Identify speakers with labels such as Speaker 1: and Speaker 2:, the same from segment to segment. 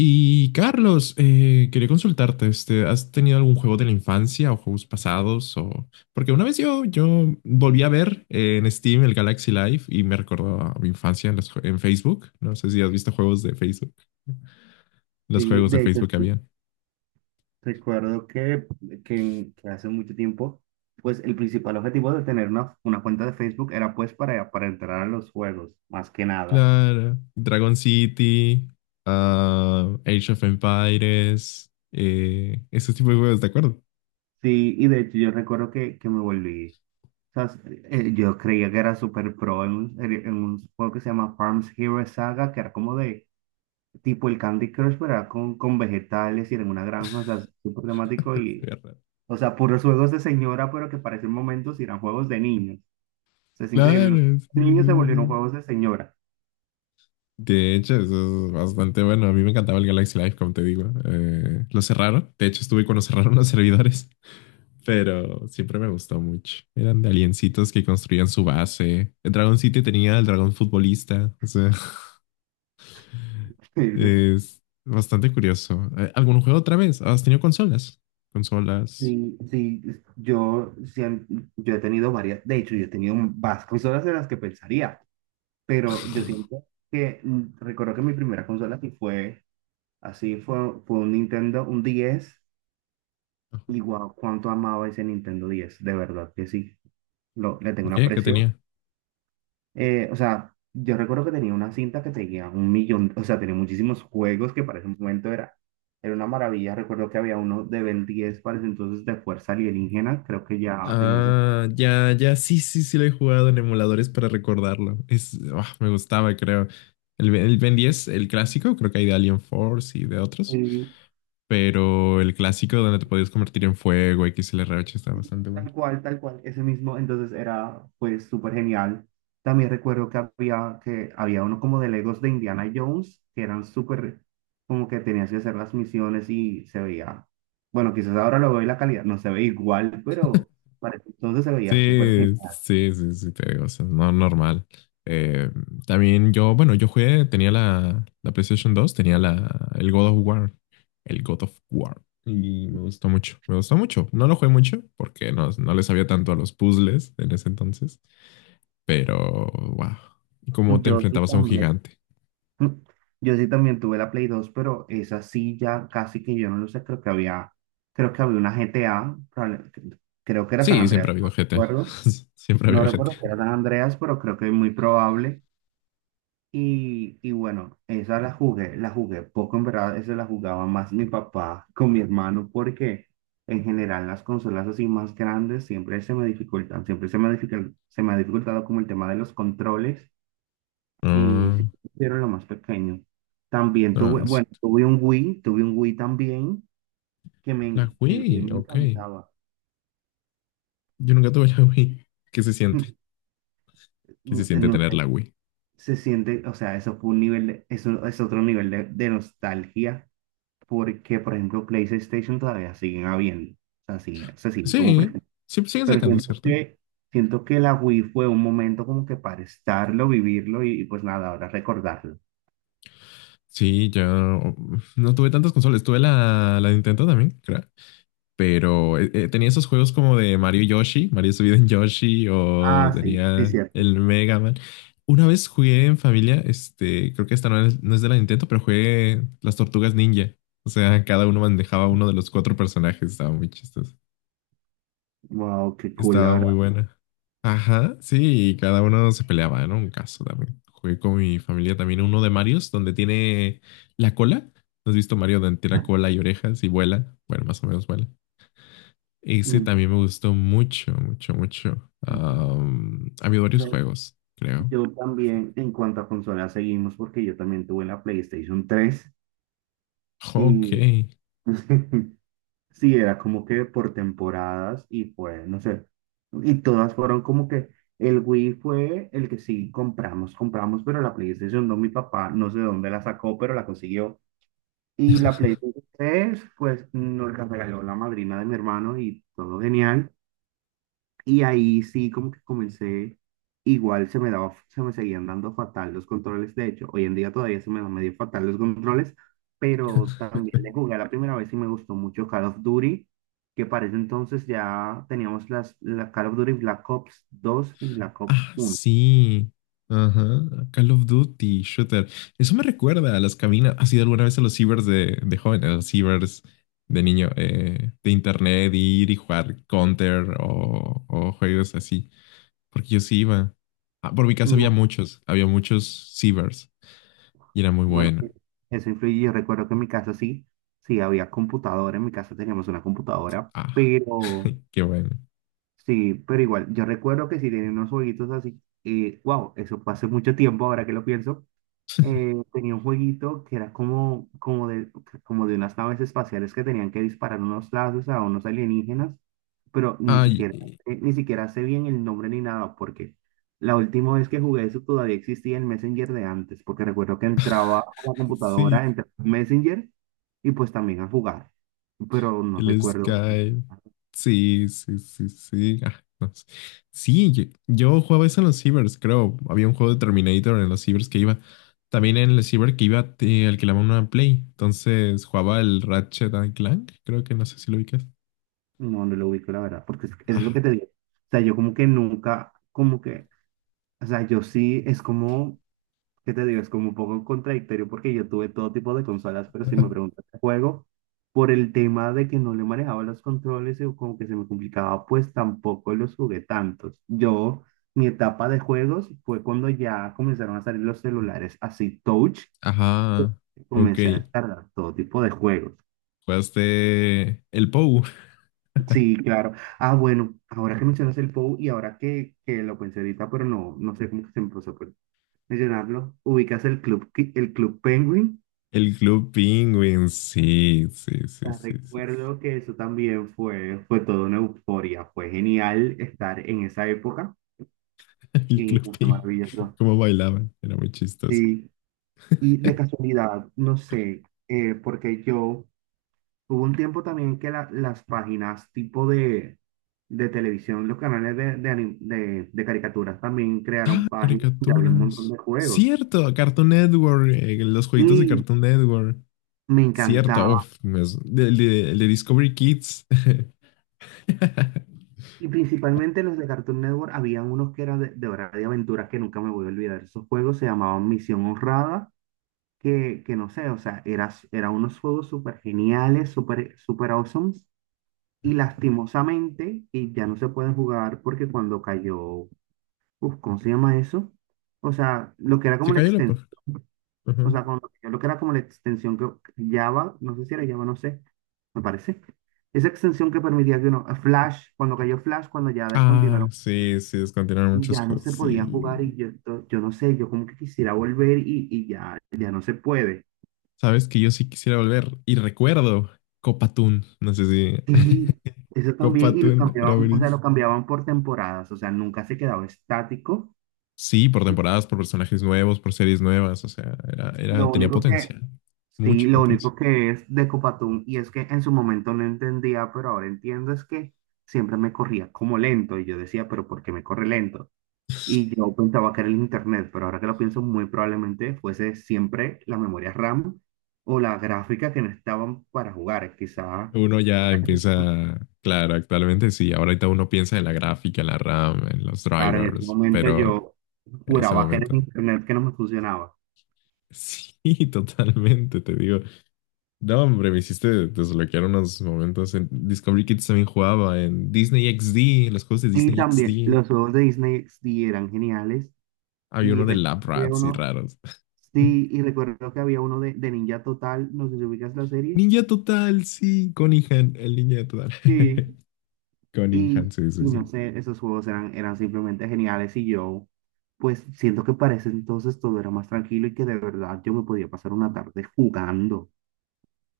Speaker 1: Y Carlos, quería consultarte, este, ¿has tenido algún juego de la infancia o juegos pasados? O... Porque una vez yo volví a ver en Steam el Galaxy Live y me recordó a mi infancia en, en Facebook. No sé si has visto juegos de Facebook, los
Speaker 2: Sí,
Speaker 1: juegos de
Speaker 2: de hecho,
Speaker 1: Facebook que
Speaker 2: sí.
Speaker 1: habían.
Speaker 2: Recuerdo que que hace mucho tiempo, pues el principal objetivo de tener una cuenta de Facebook era pues para entrar a los juegos, más que nada.
Speaker 1: Claro, Dragon City, ah, Age of Empires, ese tipo de juegos, ¿de acuerdo?
Speaker 2: Sí, y de hecho yo recuerdo que me volví, o sea, yo creía que era super pro en un juego que se llama Farms Hero Saga, que era como de tipo el Candy Crush, pero era con vegetales y era en una granja, o sea, súper temático
Speaker 1: Se
Speaker 2: y,
Speaker 1: veía raro.
Speaker 2: o sea, puros juegos de señora, pero que para ese momento sí eran juegos de niños. Sea, es increíble. Los
Speaker 1: Claro, sí, sí,
Speaker 2: niños se volvieron
Speaker 1: sí.
Speaker 2: juegos de señora.
Speaker 1: De hecho, eso es bastante bueno. A mí me encantaba el Galaxy Live, como te digo. Lo cerraron. De hecho, estuve cuando cerraron los servidores. Pero siempre me gustó mucho. Eran de aliencitos que construían su base. El Dragon City tenía el dragón futbolista. O sea,
Speaker 2: Increíble.
Speaker 1: es bastante curioso. ¿Algún juego otra vez? ¿Has tenido consolas? Consolas.
Speaker 2: Sí, sí, yo he tenido varias, de hecho, yo he tenido más consolas de las que pensaría, pero yo siento que recuerdo que mi primera consola sí fue así, fue un Nintendo, un 10
Speaker 1: Ajá.
Speaker 2: y guau, cuánto amaba ese Nintendo 10 de verdad que sí, le tengo
Speaker 1: ¿Por
Speaker 2: un
Speaker 1: qué? ¿Qué
Speaker 2: aprecio.
Speaker 1: tenía?
Speaker 2: O sea, yo recuerdo que tenía una cinta que tenía un millón, o sea, tenía muchísimos juegos que para ese momento era una maravilla. Recuerdo que había uno de Ben 10 para ese entonces de Fuerza Alienígena, creo que ya tenía ese.
Speaker 1: Ah, ya, ya, sí, sí, sí lo he jugado en emuladores para recordarlo. Es, ah, me gustaba, creo. El Ben 10, el clásico, creo que hay de Alien Force y de otros,
Speaker 2: Sí,
Speaker 1: pero el clásico donde te podías convertir en fuego, XLR8, está
Speaker 2: sí,
Speaker 1: bastante bueno.
Speaker 2: tal cual, tal cual, ese mismo, entonces era pues súper genial. También recuerdo que había uno como de Legos de Indiana Jones, que eran súper, como que tenías que hacer las misiones y se veía, bueno, quizás ahora lo veo y la calidad no se ve igual, pero para ese entonces se veía súper
Speaker 1: Sí,
Speaker 2: genial.
Speaker 1: sí, sí, sí, te digo, o sea, no normal. Eh, también yo, bueno, yo jugué, tenía la PlayStation 2, tenía la, el God of War, el God of War, y me gustó mucho, me gustó mucho. No lo jugué mucho porque no le sabía tanto a los puzzles en ese entonces, pero, wow, cómo te
Speaker 2: Yo sí
Speaker 1: enfrentabas a un
Speaker 2: también.
Speaker 1: gigante.
Speaker 2: Mm. Yo sí también tuve la Play 2, pero esa sí ya casi que yo no lo sé. Creo que había una GTA, creo que era San
Speaker 1: Sí, siempre
Speaker 2: Andreas,
Speaker 1: ha
Speaker 2: no
Speaker 1: habido GTA,
Speaker 2: recuerdo.
Speaker 1: siempre ha
Speaker 2: No
Speaker 1: habido
Speaker 2: recuerdo si era
Speaker 1: GTA.
Speaker 2: San Andreas, pero creo que es muy probable. Y bueno, esa la jugué poco, en verdad, esa la jugaba más mi papá con mi hermano, porque en general las consolas así más grandes siempre se me dificultan, siempre se me ha dificultado como el tema de los controles y
Speaker 1: Ah,
Speaker 2: sí, hicieron lo más pequeño. También
Speaker 1: ah,
Speaker 2: tuve,
Speaker 1: sí.
Speaker 2: bueno, tuve un Wii también, que me,
Speaker 1: La
Speaker 2: el Wii
Speaker 1: Wii,
Speaker 2: me
Speaker 1: ok.
Speaker 2: encantaba.
Speaker 1: Yo nunca tuve la Wii. ¿Qué se siente? ¿Qué se
Speaker 2: No,
Speaker 1: siente
Speaker 2: no
Speaker 1: tener
Speaker 2: sé,
Speaker 1: la Wii?
Speaker 2: se siente, o sea, eso fue un nivel, eso es otro nivel de nostalgia, porque, por ejemplo, PlayStation todavía siguen habiendo, o sea, se siguen como
Speaker 1: Sí,
Speaker 2: presentes.
Speaker 1: sí, siguen
Speaker 2: Pero
Speaker 1: sacando,
Speaker 2: siento
Speaker 1: ¿cierto?
Speaker 2: que, siento que la Wii fue un momento como que para estarlo, vivirlo y pues nada, ahora recordarlo.
Speaker 1: Sí, yo no tuve tantas consolas. Tuve la Nintendo también, creo. Pero tenía esos juegos como de Mario y Yoshi, Mario subido en Yoshi, o
Speaker 2: Ah, sí, sí,
Speaker 1: tenía
Speaker 2: cierto.
Speaker 1: el Mega Man. Una vez jugué en familia, este, creo que esta no es de la Nintendo, pero jugué las Tortugas Ninja. O sea, cada uno manejaba uno de los cuatro personajes. Estaba muy chistoso.
Speaker 2: Wow, qué cool, la
Speaker 1: Estaba
Speaker 2: verdad.
Speaker 1: muy buena. Ajá, sí, y cada uno se peleaba, ¿no? Un caso también. Jugué con mi familia también uno de Marios, donde tiene la cola. ¿No has visto Mario donde tiene la cola y orejas y vuela? Bueno, más o menos vuela. Ese
Speaker 2: Mm,
Speaker 1: también me gustó mucho, mucho, mucho.
Speaker 2: mm.
Speaker 1: Am, ha habido
Speaker 2: O
Speaker 1: varios
Speaker 2: sea,
Speaker 1: juegos, creo.
Speaker 2: yo también, en cuanto a consolas, seguimos porque yo también tuve la PlayStation 3
Speaker 1: Ok.
Speaker 2: y sí, era como que por temporadas y fue, no sé, y todas fueron como que el Wii fue el que sí compramos, pero la PlayStation no, mi papá no sé de dónde la sacó, pero la consiguió. Y la PlayStation 3 pues nos la regaló la madrina de mi hermano y todo genial. Y ahí sí, como que comencé, igual se me seguían dando fatal los controles. De hecho, hoy en día todavía se me dan medio fatal los controles, pero también le jugué la primera vez y me gustó mucho Call of Duty, que para ese entonces ya teníamos la Call of Duty Black Ops 2 y Black Ops
Speaker 1: Ah,
Speaker 2: uno
Speaker 1: sí. Ajá. Call of Duty, Shooter. Eso me recuerda a las cabinas. ¿Has ido alguna vez a los cibers de joven, a los cibers de niño, de internet, ir y jugar Counter o juegos así? Porque yo sí iba. Ah, por mi casa
Speaker 2: No,
Speaker 1: había muchos cibers y era muy
Speaker 2: bueno,
Speaker 1: bueno.
Speaker 2: eso influye. Yo recuerdo que en mi casa sí, sí había computadora, en mi casa teníamos una computadora,
Speaker 1: Ah,
Speaker 2: pero
Speaker 1: qué bueno.
Speaker 2: sí, pero igual, yo recuerdo que si tenía unos jueguitos así, wow, eso fue hace mucho tiempo, ahora que lo pienso, tenía un jueguito que era como de, unas naves espaciales que tenían que disparar unos lazos a unos alienígenas, pero
Speaker 1: Ay,
Speaker 2: ni siquiera sé bien el nombre ni nada, porque la última vez que jugué eso todavía existía el Messenger de antes, porque recuerdo que entraba a la
Speaker 1: sí,
Speaker 2: computadora, entraba a Messenger y pues también a jugar, pero no
Speaker 1: el
Speaker 2: recuerdo más.
Speaker 1: Skype. Sí, sí, sí, sí. Ah, no sé. Sí, yo jugaba eso en los cibers, creo. Había un juego de Terminator en los cibers que iba. También en el ciber que iba, te alquilaba una Play. Entonces jugaba el Ratchet and Clank, creo que no sé si lo ubicas.
Speaker 2: No, no lo ubico, la verdad, porque es lo
Speaker 1: Ah,
Speaker 2: que te digo. O sea, yo como que nunca, como que, o sea, yo sí, es como, ¿qué te digo? Es como un poco contradictorio porque yo tuve todo tipo de consolas, pero si me preguntas de juego, por el tema de que no le manejaba los controles y como que se me complicaba, pues tampoco los jugué tantos. Yo, mi etapa de juegos fue cuando ya comenzaron a salir los celulares así touch,
Speaker 1: ajá, ok.
Speaker 2: comencé a descargar todo tipo de juegos.
Speaker 1: Jugaste el POU,
Speaker 2: Sí, claro. Ah, bueno, ahora que mencionas el POU y ahora que lo pensé ahorita, pero no, no sé cómo se me pasó por mencionarlo, ubicas el el Club Penguin.
Speaker 1: el Club Penguin. Sí, sí,
Speaker 2: O
Speaker 1: sí,
Speaker 2: sea,
Speaker 1: sí, sí. Sí.
Speaker 2: recuerdo que eso también fue, fue toda una euforia. Fue genial estar en esa época
Speaker 1: El
Speaker 2: y
Speaker 1: Club
Speaker 2: fue
Speaker 1: Penguin.
Speaker 2: maravilloso.
Speaker 1: Cómo bailaban, era muy chistoso.
Speaker 2: Sí, y de casualidad, no sé, porque yo hubo un tiempo también que las páginas tipo de televisión, los canales de, de caricaturas también crearon páginas donde había un montón
Speaker 1: Caricaturas.
Speaker 2: de juegos.
Speaker 1: Cierto, Cartoon Network, los jueguitos de
Speaker 2: Sí,
Speaker 1: Cartoon Network.
Speaker 2: me
Speaker 1: Cierto,
Speaker 2: encantaba.
Speaker 1: uf, me el de Discovery Kids.
Speaker 2: Y principalmente los de Cartoon Network, habían unos que eran de Hora de Aventuras que nunca me voy a olvidar. Esos juegos se llamaban Misión Honrada, que no sé, o sea, era unos juegos súper geniales, súper super awesome. Y lastimosamente, y ya no se pueden jugar porque cuando cayó, uf, ¿cómo se llama eso? O sea, lo que era
Speaker 1: Se
Speaker 2: como la
Speaker 1: cayó la
Speaker 2: extensión,
Speaker 1: página.
Speaker 2: o
Speaker 1: Ajá.
Speaker 2: sea, lo que era como la extensión que Java, no sé si era Java, no sé, me parece. Esa extensión que permitía que uno, Flash, cuando cayó Flash, cuando ya
Speaker 1: Ah,
Speaker 2: descontinuaron,
Speaker 1: sí, sí, descontinuaron muchos
Speaker 2: ya no
Speaker 1: juegos.
Speaker 2: se podía jugar
Speaker 1: Sí.
Speaker 2: y yo, yo no sé, yo como que quisiera volver y ya, ya no se puede.
Speaker 1: Sabes que yo sí quisiera volver. Y recuerdo Copatún, no sé si.
Speaker 2: Sí, eso también, y lo
Speaker 1: Copatún era
Speaker 2: cambiaban, o sea, lo
Speaker 1: buenísimo.
Speaker 2: cambiaban por temporadas, o sea, nunca se quedaba estático.
Speaker 1: Sí, por temporadas, por personajes nuevos, por series nuevas, o sea, era, era,
Speaker 2: Lo
Speaker 1: tenía
Speaker 2: único que,
Speaker 1: potencia,
Speaker 2: sí,
Speaker 1: mucha
Speaker 2: lo
Speaker 1: potencia.
Speaker 2: único que es de Copatún, y es que en su momento no entendía, pero ahora entiendo, es que siempre me corría como lento, y yo decía, pero ¿por qué me corre lento? Y yo pensaba que era el internet, pero ahora que lo pienso, muy probablemente fuese siempre la memoria RAM o la gráfica que no estaban para jugar. Quizá,
Speaker 1: Uno ya empieza, claro, actualmente sí, ahorita uno piensa en la gráfica, en la RAM, en los
Speaker 2: claro, en ese
Speaker 1: drivers,
Speaker 2: momento
Speaker 1: pero
Speaker 2: yo
Speaker 1: en ese
Speaker 2: juraba que era el
Speaker 1: momento,
Speaker 2: internet que no me funcionaba.
Speaker 1: sí, totalmente, te digo, no, hombre, me hiciste desbloquear unos momentos en Discovery Kids también jugaba en Disney XD, en los juegos de
Speaker 2: Y
Speaker 1: Disney
Speaker 2: también
Speaker 1: XD,
Speaker 2: los juegos de Disney sí eran geniales,
Speaker 1: había
Speaker 2: y
Speaker 1: uno de
Speaker 2: recuerdo
Speaker 1: Lab
Speaker 2: que había
Speaker 1: Rats y
Speaker 2: uno.
Speaker 1: raros.
Speaker 2: Sí, y recuerdo que había uno de Ninja Total, no sé si ubicas la serie.
Speaker 1: Ninja Total, sí, Cunningham, el Ninja Total.
Speaker 2: Sí. Y,
Speaker 1: Cunningham, sí, sí,
Speaker 2: y
Speaker 1: sí.
Speaker 2: no sé, esos juegos eran simplemente geniales y yo, pues siento que para ese entonces todo era más tranquilo y que de verdad yo me podía pasar una tarde jugando,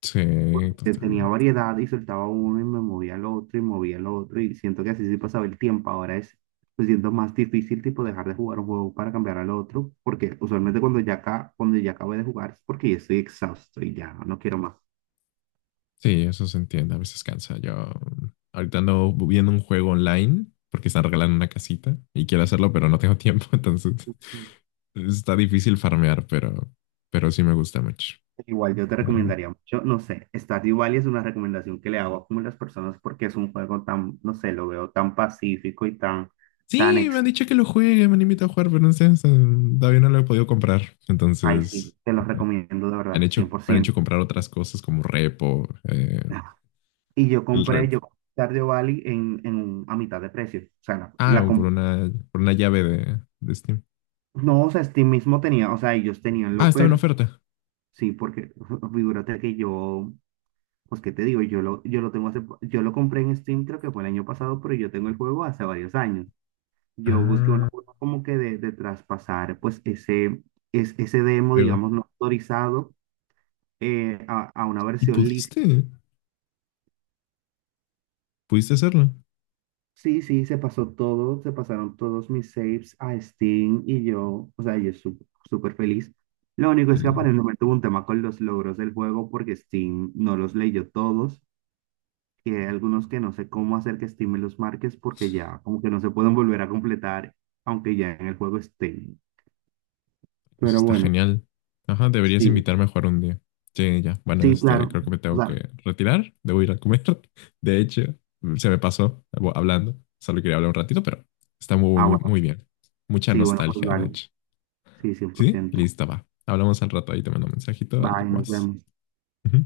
Speaker 1: Sí,
Speaker 2: porque tenía
Speaker 1: totalmente.
Speaker 2: variedad y soltaba uno y me movía al otro y movía al otro y siento que así sí pasaba el tiempo, ahora es, pues siento más difícil tipo dejar de jugar un juego para cambiar al otro, porque usualmente cuando ya, acá, cuando ya acabé de jugar es porque ya estoy exhausto y ya no quiero más.
Speaker 1: Sí, eso se entiende, a veces cansa. Yo ahorita ando viendo un juego online porque están regalando una casita y quiero hacerlo, pero no tengo tiempo, entonces está difícil farmear, pero sí me gusta mucho.
Speaker 2: Igual yo te
Speaker 1: Ah,
Speaker 2: recomendaría mucho, no sé, Stardew Valley es una recomendación que le hago a como las personas porque es un juego tan, no sé, lo veo tan pacífico y tan, tan
Speaker 1: sí, me han
Speaker 2: ex.
Speaker 1: dicho que lo juegue, me han invitado a jugar, pero no sé, todavía no lo he podido comprar.
Speaker 2: Ay, sí,
Speaker 1: Entonces,
Speaker 2: te lo recomiendo de verdad, cien por
Speaker 1: me han hecho
Speaker 2: ciento
Speaker 1: comprar otras cosas como repo,
Speaker 2: Y
Speaker 1: el rep.
Speaker 2: yo compré Stardew Valley en, a mitad de precio. O sea, la,
Speaker 1: Ah, o por una llave de Steam.
Speaker 2: No, o sea, Steam mismo tenía, o sea, ellos tenían
Speaker 1: Ah,
Speaker 2: lo
Speaker 1: estaba en
Speaker 2: per,
Speaker 1: oferta.
Speaker 2: sí, porque figúrate que yo, pues, ¿qué te digo? Yo lo tengo hace, yo lo compré en Steam, creo que fue el año pasado, pero yo tengo el juego hace varios años. Yo busqué una
Speaker 1: Ah,
Speaker 2: forma como que de traspasar pues ese, ese demo,
Speaker 1: juego.
Speaker 2: digamos, no autorizado, a una
Speaker 1: ¿Y
Speaker 2: versión
Speaker 1: pudiste?
Speaker 2: lícita.
Speaker 1: Pudiste hacerlo.
Speaker 2: Sí, sí, se pasaron todos mis saves a Steam y yo, o sea, yo súper feliz. Lo único es que
Speaker 1: El-
Speaker 2: aparentemente tuvo un tema con los logros del juego porque Steam no los leyó todos y hay algunos que no sé cómo hacer que Steam me los marques porque ya como que no se pueden volver a completar aunque ya en el juego estén.
Speaker 1: Eso
Speaker 2: Pero
Speaker 1: está
Speaker 2: bueno,
Speaker 1: genial. Ajá, deberías
Speaker 2: sí,
Speaker 1: invitarme a jugar un día. Sí, ya. Bueno,
Speaker 2: sí,
Speaker 1: este,
Speaker 2: claro.
Speaker 1: creo que me
Speaker 2: O
Speaker 1: tengo
Speaker 2: sea,
Speaker 1: que retirar. Debo ir a comer. De hecho, se me pasó hablando. Solo quería hablar un ratito, pero está
Speaker 2: ah,
Speaker 1: muy,
Speaker 2: bueno.
Speaker 1: muy bien. Mucha
Speaker 2: Sí, bueno, pues
Speaker 1: nostalgia, de
Speaker 2: vale.
Speaker 1: hecho.
Speaker 2: Sí, cien por
Speaker 1: ¿Sí?
Speaker 2: ciento
Speaker 1: Lista, va. Hablamos al rato. Ahí te mando un mensajito al
Speaker 2: Bye, nos
Speaker 1: WhatsApp.
Speaker 2: vemos.
Speaker 1: Ujú.